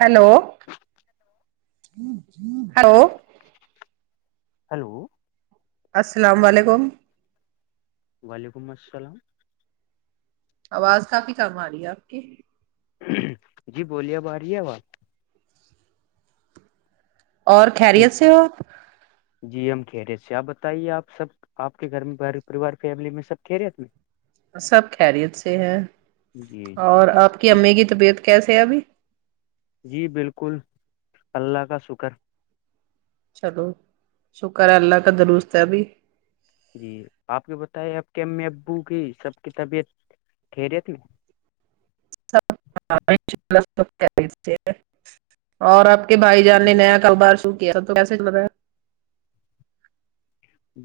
Hello hello hello السلام وعلیکم وعلیکم السلام آواز کافی کم آ رہی ہے آپ کی جی بولیے آب آ رہی ہے آواز اور خیریت سے ہو جی ہم خیریت سے ہے آپ بتائیے آپ سب آپ کے گھر میں گھر پریوار فیملی میں سب خیریت سب خیریت سے ہے جی جی اور آپ کی امی کی طبیعت کیسے ہے ابھی جی بالکل اللہ کا شکر چلو شکر ہے اللہ کا درست ہے ابھی جی آپ کے بتائے آپ کے امی ابو کی سب کی طبیعت خیریت ہے ہاں انشاءاللہ سب خیریت سے ہیں اور آپ کے بھائی جان نے جی نیا جی کاروبار شوٹ سب تو وسے پتا ہے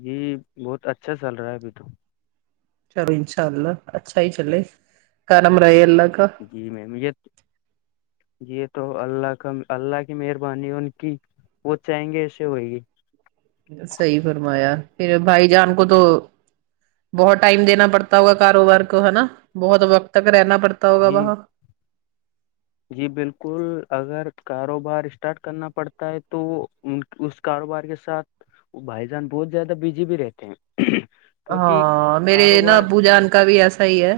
جی بہت اچھا چل رہا ہے ابھی تو چلو انشاء اللہ اچھا ہی چلے کرم رہے اللہ کا جی میم یہ یہ تو اللہ کا اللہ کی مہربانی ان کی وہ چاہیں گے ایسے ہوئے گی صحیح فرمایا پھر بھائی جان کو تو بہت ٹائم دینا پڑتا ہوگا کاروبار کو ہے بہت وقت تک رہنا پڑتا ہوگا جی وہاں جی بالکل اگر کاروبار اسٹارٹ کرنا پڑتا ہے تو وہ ان اس کاروبار کے ساتھ وہ بھائی جان بہت زیادہ بزی بھی رہتے ہیں کیونکہ ہاں میرے نا کاروبار ابو جان کا بھی ایسا ہی ہے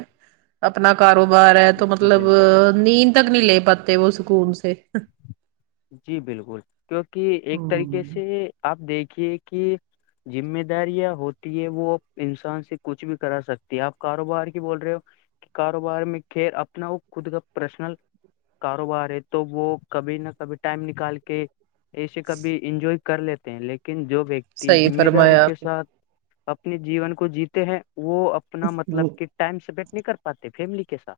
اپنا کاروبار ہے تو جی مطلب بالکل نیند تک نہیں لے پاتے وہ سکون سے جی بالکل کیونکہ ایک طریقے سے آپ دیکھیے کہ ذمہ داریاں ہوتی ہے وہ انسان سے کچھ بھی کرا سکتی ہے آپ کاروبار کی بول رہے ہو کاروبار میں خیر اپنا وہ خود کا پرسنل کاروبار ہے تو وہ کبھی نہ کبھی ٹائم نکال کے ایسے کبھی انجوائے کر لیتے ہیں لیکن جو و صحیح ذمہ داری فرمایا کے آپ ساتھ اپنے جیون کو جیتے ہیں وہ اپنا مطلب نے، کہ ٹائم سپینڈ نہیں کر پاتے فیملی کے سھ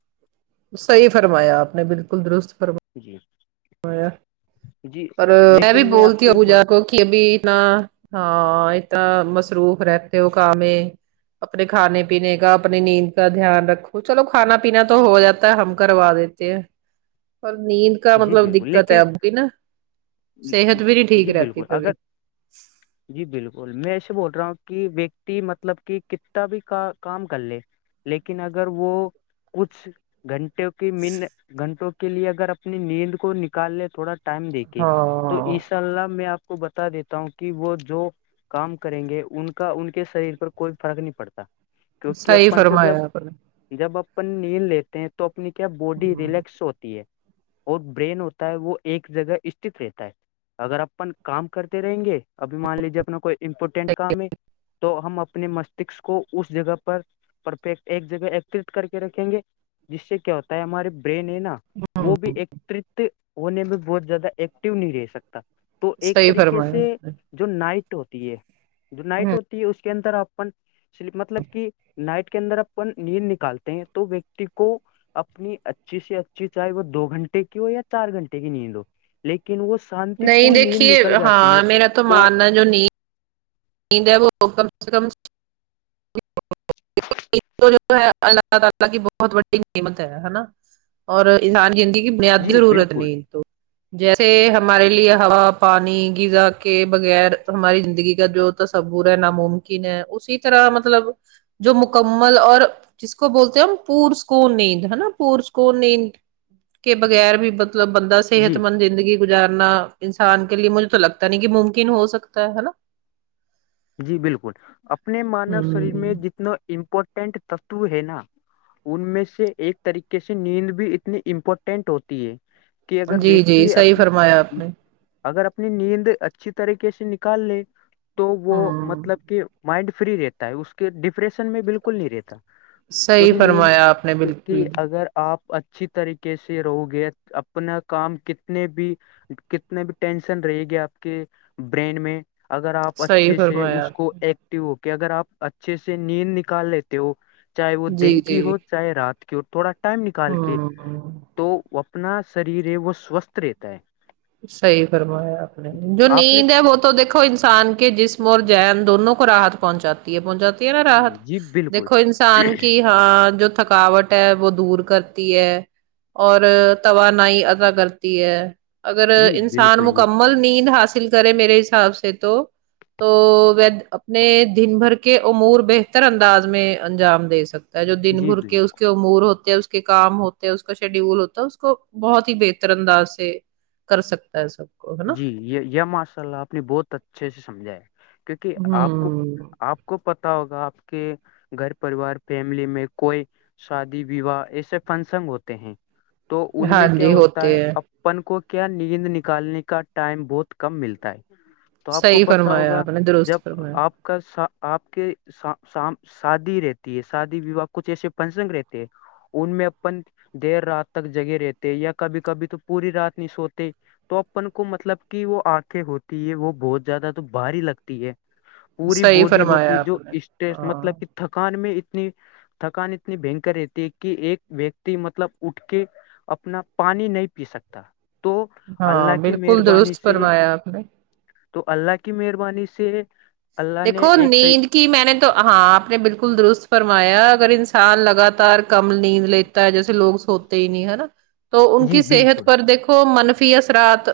صحیح فرمایا آپ نے بالکل درست فرمایا جی جی اور میں بھی لیکن آپ بولتی سے ہوں ایک ابوجا بات کو کہ ابھی اتنا ہاں اتنا مصروف رہتے ہو کام میں اپنے کھانے پینے کا اپنی نیند کا دھیان رکھو چلو کھانا پینا تو ہو جاتا ہے ہم کروا دیتے اور نیند کا جی مطلب بالکل دقت ہے لیکن اب کی نا صحت بھی نہیں ٹھیک جی رہتی بالکل اگر تبھی جی بالکل میں ایسے بول رہا ہوں کہ ویکتی مطلب کہ کتنا بھی کا کام کر لے لیکن اگر وہ کچھ گھنٹ کے من گھنٹوں کے لیے اگر اپنی نیند کو نکالنے تھوڑا ٹائم دیکھ تو ہاں عشاء اللہ میں آپ کو بتا دیتا ہوں کہ وہ جو کام کریں گے ان کا ان کے شریر پر کوئی فرق نہیں پڑتا کیونکہ صحیح اپن کو جب فرمایا آپ نے جب اپن نیند لیتے ہیں تو اپنی کیا باڈی ریلیکس ہوتی ہے اور برین ہوتا ہے وہ ایک جگہ استت رہتا ہے اگر اپن کام کرتے رہیں گے ابھی مان لیجیے اپنا کوئی امپورٹینٹ کام ہے تو ہم اپنے مستشک کو اس جگہ پر پرفیکٹ ایک جگہ ایکترت کر کے رکھیں گے جس سے کیا ہوتا ہے ہمارے برین ہے نا وہ بھی ایک ہونے میں بہت زیادہ ایکٹو نہیں رہ سکتا تو ایک صحیح طریقے فرمایا سے آپ نے جو نائٹ ہوتی ہے جو نائٹ ہوں ہوتی ہے اس کے اندر آپن مطلب کہ نائٹ کے اندر اپن نیل نکالتے ہیں تو ویکتی کو اپنی اچھی سے اچھی چاہے وہ دو گھنٹے کی ہو یا چار گھنٹے کی نیند ہو لیکن وہ شانتی نہیں پورن نید دیکھیے نکل جاتی ہے ہاں میرا تو جو نہیں نہیںید وہ کم سے کم [inaudible] اور انسان زندگی کی بنیادی جی ضرورت بالکل نہیں تو جیسے ہمارے لیے ہا پانی غذا کے بغیر ہماری زندگی کا جو تصور ہے ن ممکن ہے اسی طرح مطلب جو مکمل اور جس کو بولتے ہیں ہم پورس کو نیند ہے نا پورسک نیند کے بغیر بھی مطلب بندہ صحت جی مند زندگی گزارنا انسان کے لیے مجھے تو لگتا نہیں کہ ممکن ہو سکتا ہے نا جی بالکل اپنے مانو شریر میں ہوں جتنا امپورٹنٹ تتو ہے نا ان میں سے ایک طریقے سے نیند بھی اتنی امپورٹنٹ ہوتی ہے کہ اگر جی جی ویکتی صحیح اپنی فرمایا آپ نے اگر اپنی نیند اچھی طریقے سے نکال لے تو وہ ہوں مطلب کہ مائنڈ فری رہتا ہے اس کے ڈپریشن میں بالکل نہیں رہتا صحیح کیونکہ نیند فرمایا آپ نے اس کی بالکل اگر آپ اچھی طریقے سے رہو گے اپنا کام کتنے بھی کتنے بھی ٹینشن رہے گی آپ کے برین میں اگر آپ صحیح اچھے سے فرمایا اس کو اک ایکٹو ہو کہ اگر آپ اچھے سے نیند نکال لیتے ہو چاہے وہ دن جی جی کی ہو چاہے رات کی ہو تھوڑا ٹائم نکال کے ہوں تو واپ اپنا شریر ہے وہ سوستھ رہتا ہے صحیح فرمایا آپ نے جو آپ نے نیند ہے وہ تو دیکو انسان کے جسم اور زہن دونوں راحت پہنچاتی ہے پہنچاتی ہے نا راحت جی جی بالکل دیکھو انسان کی ہاں جو تھکاوٹ ہے وہ دور کرتی ہے اور توانائی ادا کرتی ہے اگر جی انسان بالکل یہ مکمل نیند حاصل کرے میرے حساب سے تو تو وے اپنے دن بھر کے امور بہتر انداز میں انجام دے سکت جو دن جی بھر کے اس بالکل کے امور ہوتے ہے اس کے کام ہوتے ہیں اس کا شیڈول ہوتا ہے اس کو بہت ہی بہتر انداز سے کر سکتا ہے سب کو ہے نا جی یہ یہ ماشاء اللہ آپ نے بہت اچھے سے سمجھا ہے کیونکہ آپ کو ہوں آپ کو پتا ہوگا آپ کے گھر پریوار فیملی میں کوئی شادی ویواہ ایسے فنشن ہوتے ہیں تو ان ہاں میں کیا جی ہوتا ہوتے ہے ہیں اب اپن کو کیا نیند نکالنے کا ٹائم بہت کم ملتا ہے تو آپ کو صحیح پتا فرمایا ہوگا آپ نے جب درست فرمایا آپ کا سا آپ کے سا۔۔ سام شادی رہتی ہے شادی ویواہ کچھ ایسے فنسن رہتے ہیں ان میں اپن دیر رات تک جگے رہتے یا کبھی کبھی تو پوری رات نہیں سوتے تو اپن کو مطلب کی وہ آنکھیں ہوتی ہے وہ بہت زیادہ تو بھاری لگتی ہے پوری صحیح باڈی ہوتی فرمایا ہے آپ جو نے اسٹرس ہاں مطلب کہ تھکان میں اتنی تھکان اتنی بھینکر رہتی ہے کہ ایک ویکتی مطلب اٹھ کے اپنا پانی نہیں پی سکتا تو ہاں اللہ کی بالکل مہربانی درست سے فرمایا آپ نے تو اللہ کی مہربانی سے اللہ نے دیکھو ایک طی... نیند کی میں نے تو ہاں آپ نے بالکل درست فرمایا اگر انسان لگاتار کم نیند لے تا ہے جیسے لوگ سوتے ہی نہیں ہے نا تو ان جی کی صحت بالکل پر دیکھو کو منفی اثرات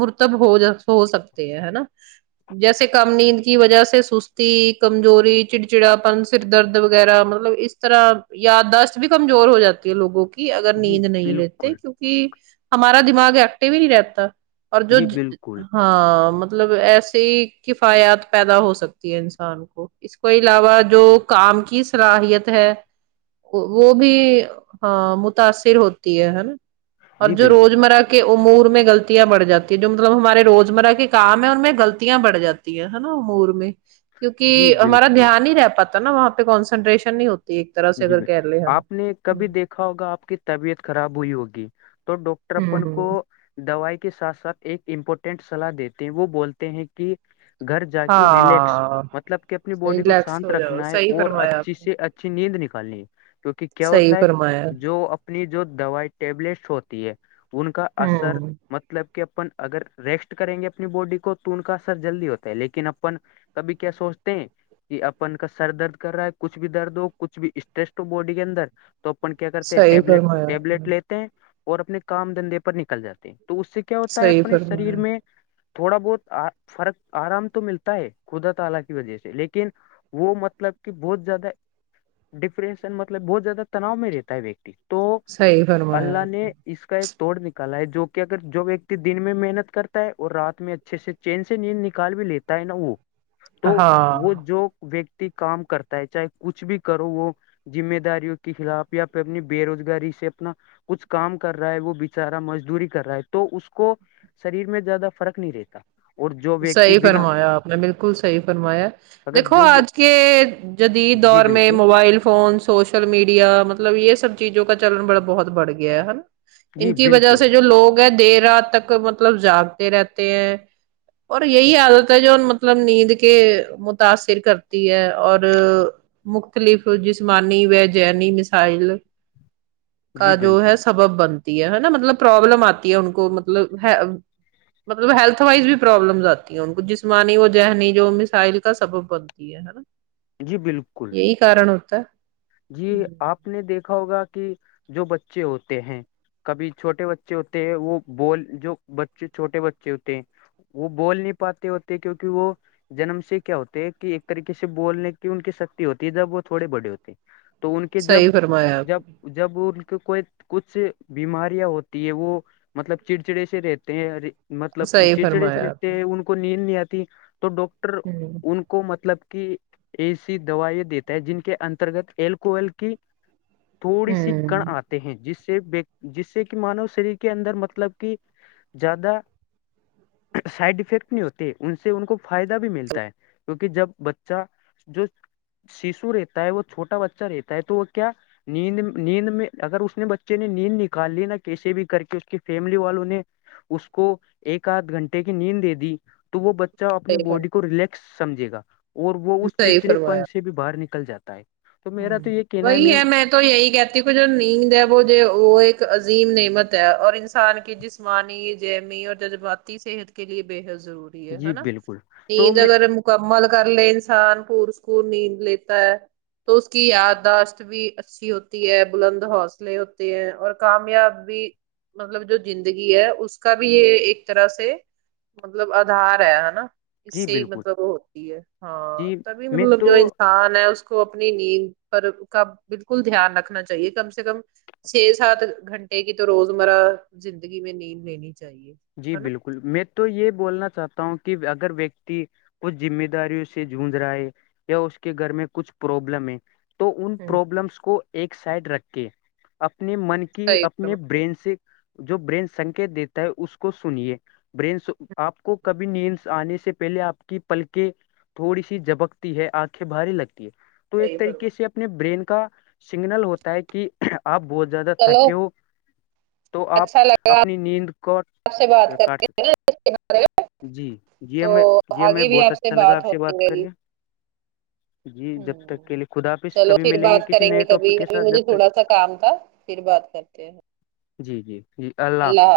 مرتب ہو ہو سکتے ہیں نا جیسے کم نیند کی وجہ سے سستی کمزوری چڑ چڑاپن سر درد وغیرہ مطلب اس طرح یاداشت بھی کمزور ہو جاتی ہے لوگوں کی اگر جی نیند نہیں لیتے بالکل کیو کی ہمارا دماغ ایکٹو ہی نہیں رہتا اور جو جی بالکل ہاں مطلب ایسے ہی کفایات پیدا ہو سکت تی انسان کو اس کو علاوہ جو کام کی صلاحیت ہے وہ بھی ہاں متاثر ہوتی ہے ہے نا اور جی جو بالکل روز مرہ کے امور میں غلطیاں بڑھ جاتی ہے جو مطلب ہمارے روزمرہ کے کام ہے ان میں غلطیاں بڑھ جا تی ہے نا امور میں جی کیونکی ہمارا بالکل دھیان نہیں رہ پاتا ہے نا وہاں پہ کانسنٹریشن نہیں ہوتا جی بھائی آپ نے کبھی دی کھا ہوگا آپ کی طبیعت خراب ہوئی ہوگی تو ڈاکٹر اپن ہوں کو دوائی کے ساتھ ساتھ ایک امپورٹنٹ صلاح دیتے ہیں وہ بولتے ہیں کہ گھر جا کے ریلیکس ہاں مطلب کہ اپنی باڈی کو ریلیکس شانت ہو جاؤ رکھنا ہے صحیح اور فرمایا اچھی آپ نے سے اچ ھی نیند نکالنی ہے کیونکہ کیا صحیح ہوتا ہے فرمایا جو اپ نی جو دوائی ٹیبلیٹس ہوتی ہے ان کا اثر ہوں مطلب کہ اپن اگر ریسٹ کریں گے اپنی باڈی کو تو ان کا اثر جلدی ہوتا ہے لیکن اپن کبھی کیا سوچتے ہیں کہ اپن کا سر درد کر رہا ہے کچھ بھی درد ہو کچھ بھی اسٹریسٹ ہو باڈی کے اندر تو اپن کیا کرتے ہیں صحیح ٹیبلیٹ فرمایا آپ نے ٹیبلیٹ لی تے اور اپنے کام دھندے پر نکل جاتے ہیں تو اس سے کیا ہوتا ہے صحیح اپنے شریر فرمایا میں تھوڑا بہت ا فرق آرام تو ملتا ہے خدا تعالی کی وجہ سے لیکن وہ مطلب کہ بہت زیادہ ڈپرینشن مطلب بہت زیادہ تناؤ میں رہتا ہے ویکتی تو صحیح فرمایا اللہ آپ نے اس کا ایک توڑ نکالا ہے جو کہ اگر جو ویکتی دن میں محنت کرتا ہے اور رات میں اچھے سے چین سے نیند نکال بھی لیتا ہے نا وہ تو وہ ہاں جو ویکتی کام کرتا ہے چاہے کچھ بھی کرو وہ ذمہ داریوں کے خلاف یا پھر اپنی بے روزگاری سے اپنا کچھ کام کر رہا ہے وہ بچارا مزدوری کر رہا ہے تو اس کو شریر میں زیادہ فرق نہیں رہتا اور جو ویکتی صحیح بنا فرمایا آپ نے بالکل صحیح فرمایا اگر دیکھو جو آج کے جدید جی دور میں بالکل موبائل فون سوشل میڈیا مطلب یہ سب چیزوں کا چلن بڑا بہت بڑھ گیا ہے نا جی ان کی وجہ بالکل سے جو لوگ ہیں دیر رات تک مطلب جاگتے رہتے ہیں اور یہی عادت ہے جو مطلب نیند کے متاثر کرتی ہے اور مختلف جسمانی و ذہنی مسائل جی کا جو ہے بالکل سبب بن تی ہے نا مطلب پرابلم آتی ہے ان کو مطلب ہ مطلب ہیلتھ وائز بھی پرابلمس آتی ہیں ان کو جسمانی و ذہنی جو مسائل کا سبب بنتی ہے نا جی بالکل یہی کارن ہوتا ہے جی آپ نے دیکھا ہوگا کہ جو بچے ہوتے ہیں کبھی چھوٹے بچے ہوتے ہیں وہ بول جو بچے چھوٹے بچے ہوتے ہیں وہ بول نہیں پاتے ہوتے کیونکہ وہ جنم سے کیا ہوتے ہیں کہ ایک طریقے سے بولنے کی ان کی شکتی ہوتی ہے جب وہ تھوڑے بڑے ہوتے تو ان کے جب صحیح فرمایا آپ جب نے جب ان کے کوئی کچھ بیماریاں ہوتی ہے وہ مطلب چڑچڑی سے رہتے ہیں ہر مطلب صحیح چچڑے سے فرمایا آپ رہتے نے ہیں ان کو نیند نہیں آتی تو ڈاکٹر ہوں ان کو مطلب کہ ایسی دوائی دیتا ہے جن کے انترگت اللکوہل کی تھوڑی سی ہوں [unintelligible] ہیں جس سے جس سے کہ مانو شریر کے اندر مطلب کہ زیادہ سائڈ افیکٹ نہیں ہوتے ان سے ان کو فائدہ بھی ملتا ہے کیونکہ جب بچہ جو ششو رہتا ہے وہ چھوٹا بچہ رہتا ہے تو وہ کیا نیند م نیند میں اگر اس نے بچے نے نیند نکال لی نا کیسے بھی کر کے اس کی فیملی والوں نے اس کو ایک آدھ گھنٹے کی نیند دے دی تو وہ بچہ اپنی صحیح فر باڈی کو ریلیکس سمجھے گا اور وہ اس صحیح چڑچڑے فرمایا پن سے بھی باہر نکل جاتا ہے تو میرا تو یہ کہنا وہی میم ہے میں تو یہی کہتی کہ جو نیند ہے وہ جو وہ ایک عظیم نعمت ہے اور انسان کی جسمانی جیمی اور جذباتی صحت کے لیے بے حد ضروری جی ہے بالکل تو نیند میں اگر مکمل کر لے انسان پور سکور نیند لیتا ہے تو اس کی یاداشت بھی اچھی ہوتی ہے بلند حوصلے ہوتے ہیں اور کامیاب بھی مطلب جو زندگی ہے اس کا بھی یہ ایک طرح سے مطلب آدھار ہے ہے نا اس جی سے ہی بالکل مطلب وہ ہوتی ہے ہاں جی تبھی میں مطلب جو تو انسان ہے اس کو اپنی نیند پر کا بالکل دھیان رکھنا چاہیے کم سے کم چھ سات گھنٹے کی تو روز مرہ زندگی میں نیند لینی چاہیے جی ہے نا بالکل میں تو یہ بولنا چاہتا ہوں کہ اگر ویکتی کچھ ذمہ داریوں سے جونج رہا ہے یا اس کے گھر میں کچھ پروابلم ہے تو ان ہوں پرابلمس کو ایک سائڈ رکھ کے اپنے من کہ صحیح اپنے فرما برین سے جو برین سنکیت دیتا ہے اس کو کو سنیے برین سے آپ کو کبھی نیندس آنے سے پہلے آپ کی پلکیں تھوڑی سی جھبکتی ہے آنکھیں بھاری لگتی ہے تو ایک صحیح فرما طریقے سے اپنے برین کا سگنل ہوتا ہے کہ آپ بہت زیادہ چلو تھکے ہو تو آپ اچھا لگا اپنی نیند کو آپ سے بات کر کاٹ کے سکتے ہے نا اس کے بارے میں جی جی تو ہمیں جی ہمیں آگے بھی بہت آپ اچھا لگا آپ سے بات کرنے امم چلو پھر ملیں بات کسی کریں گے نئے کبھی ٹاپک کے کبھی ساتھ جب مجھے تک تھوڑا سا کام تھا پھر بات کر کہ ہے جی جی جی اللہ حافظ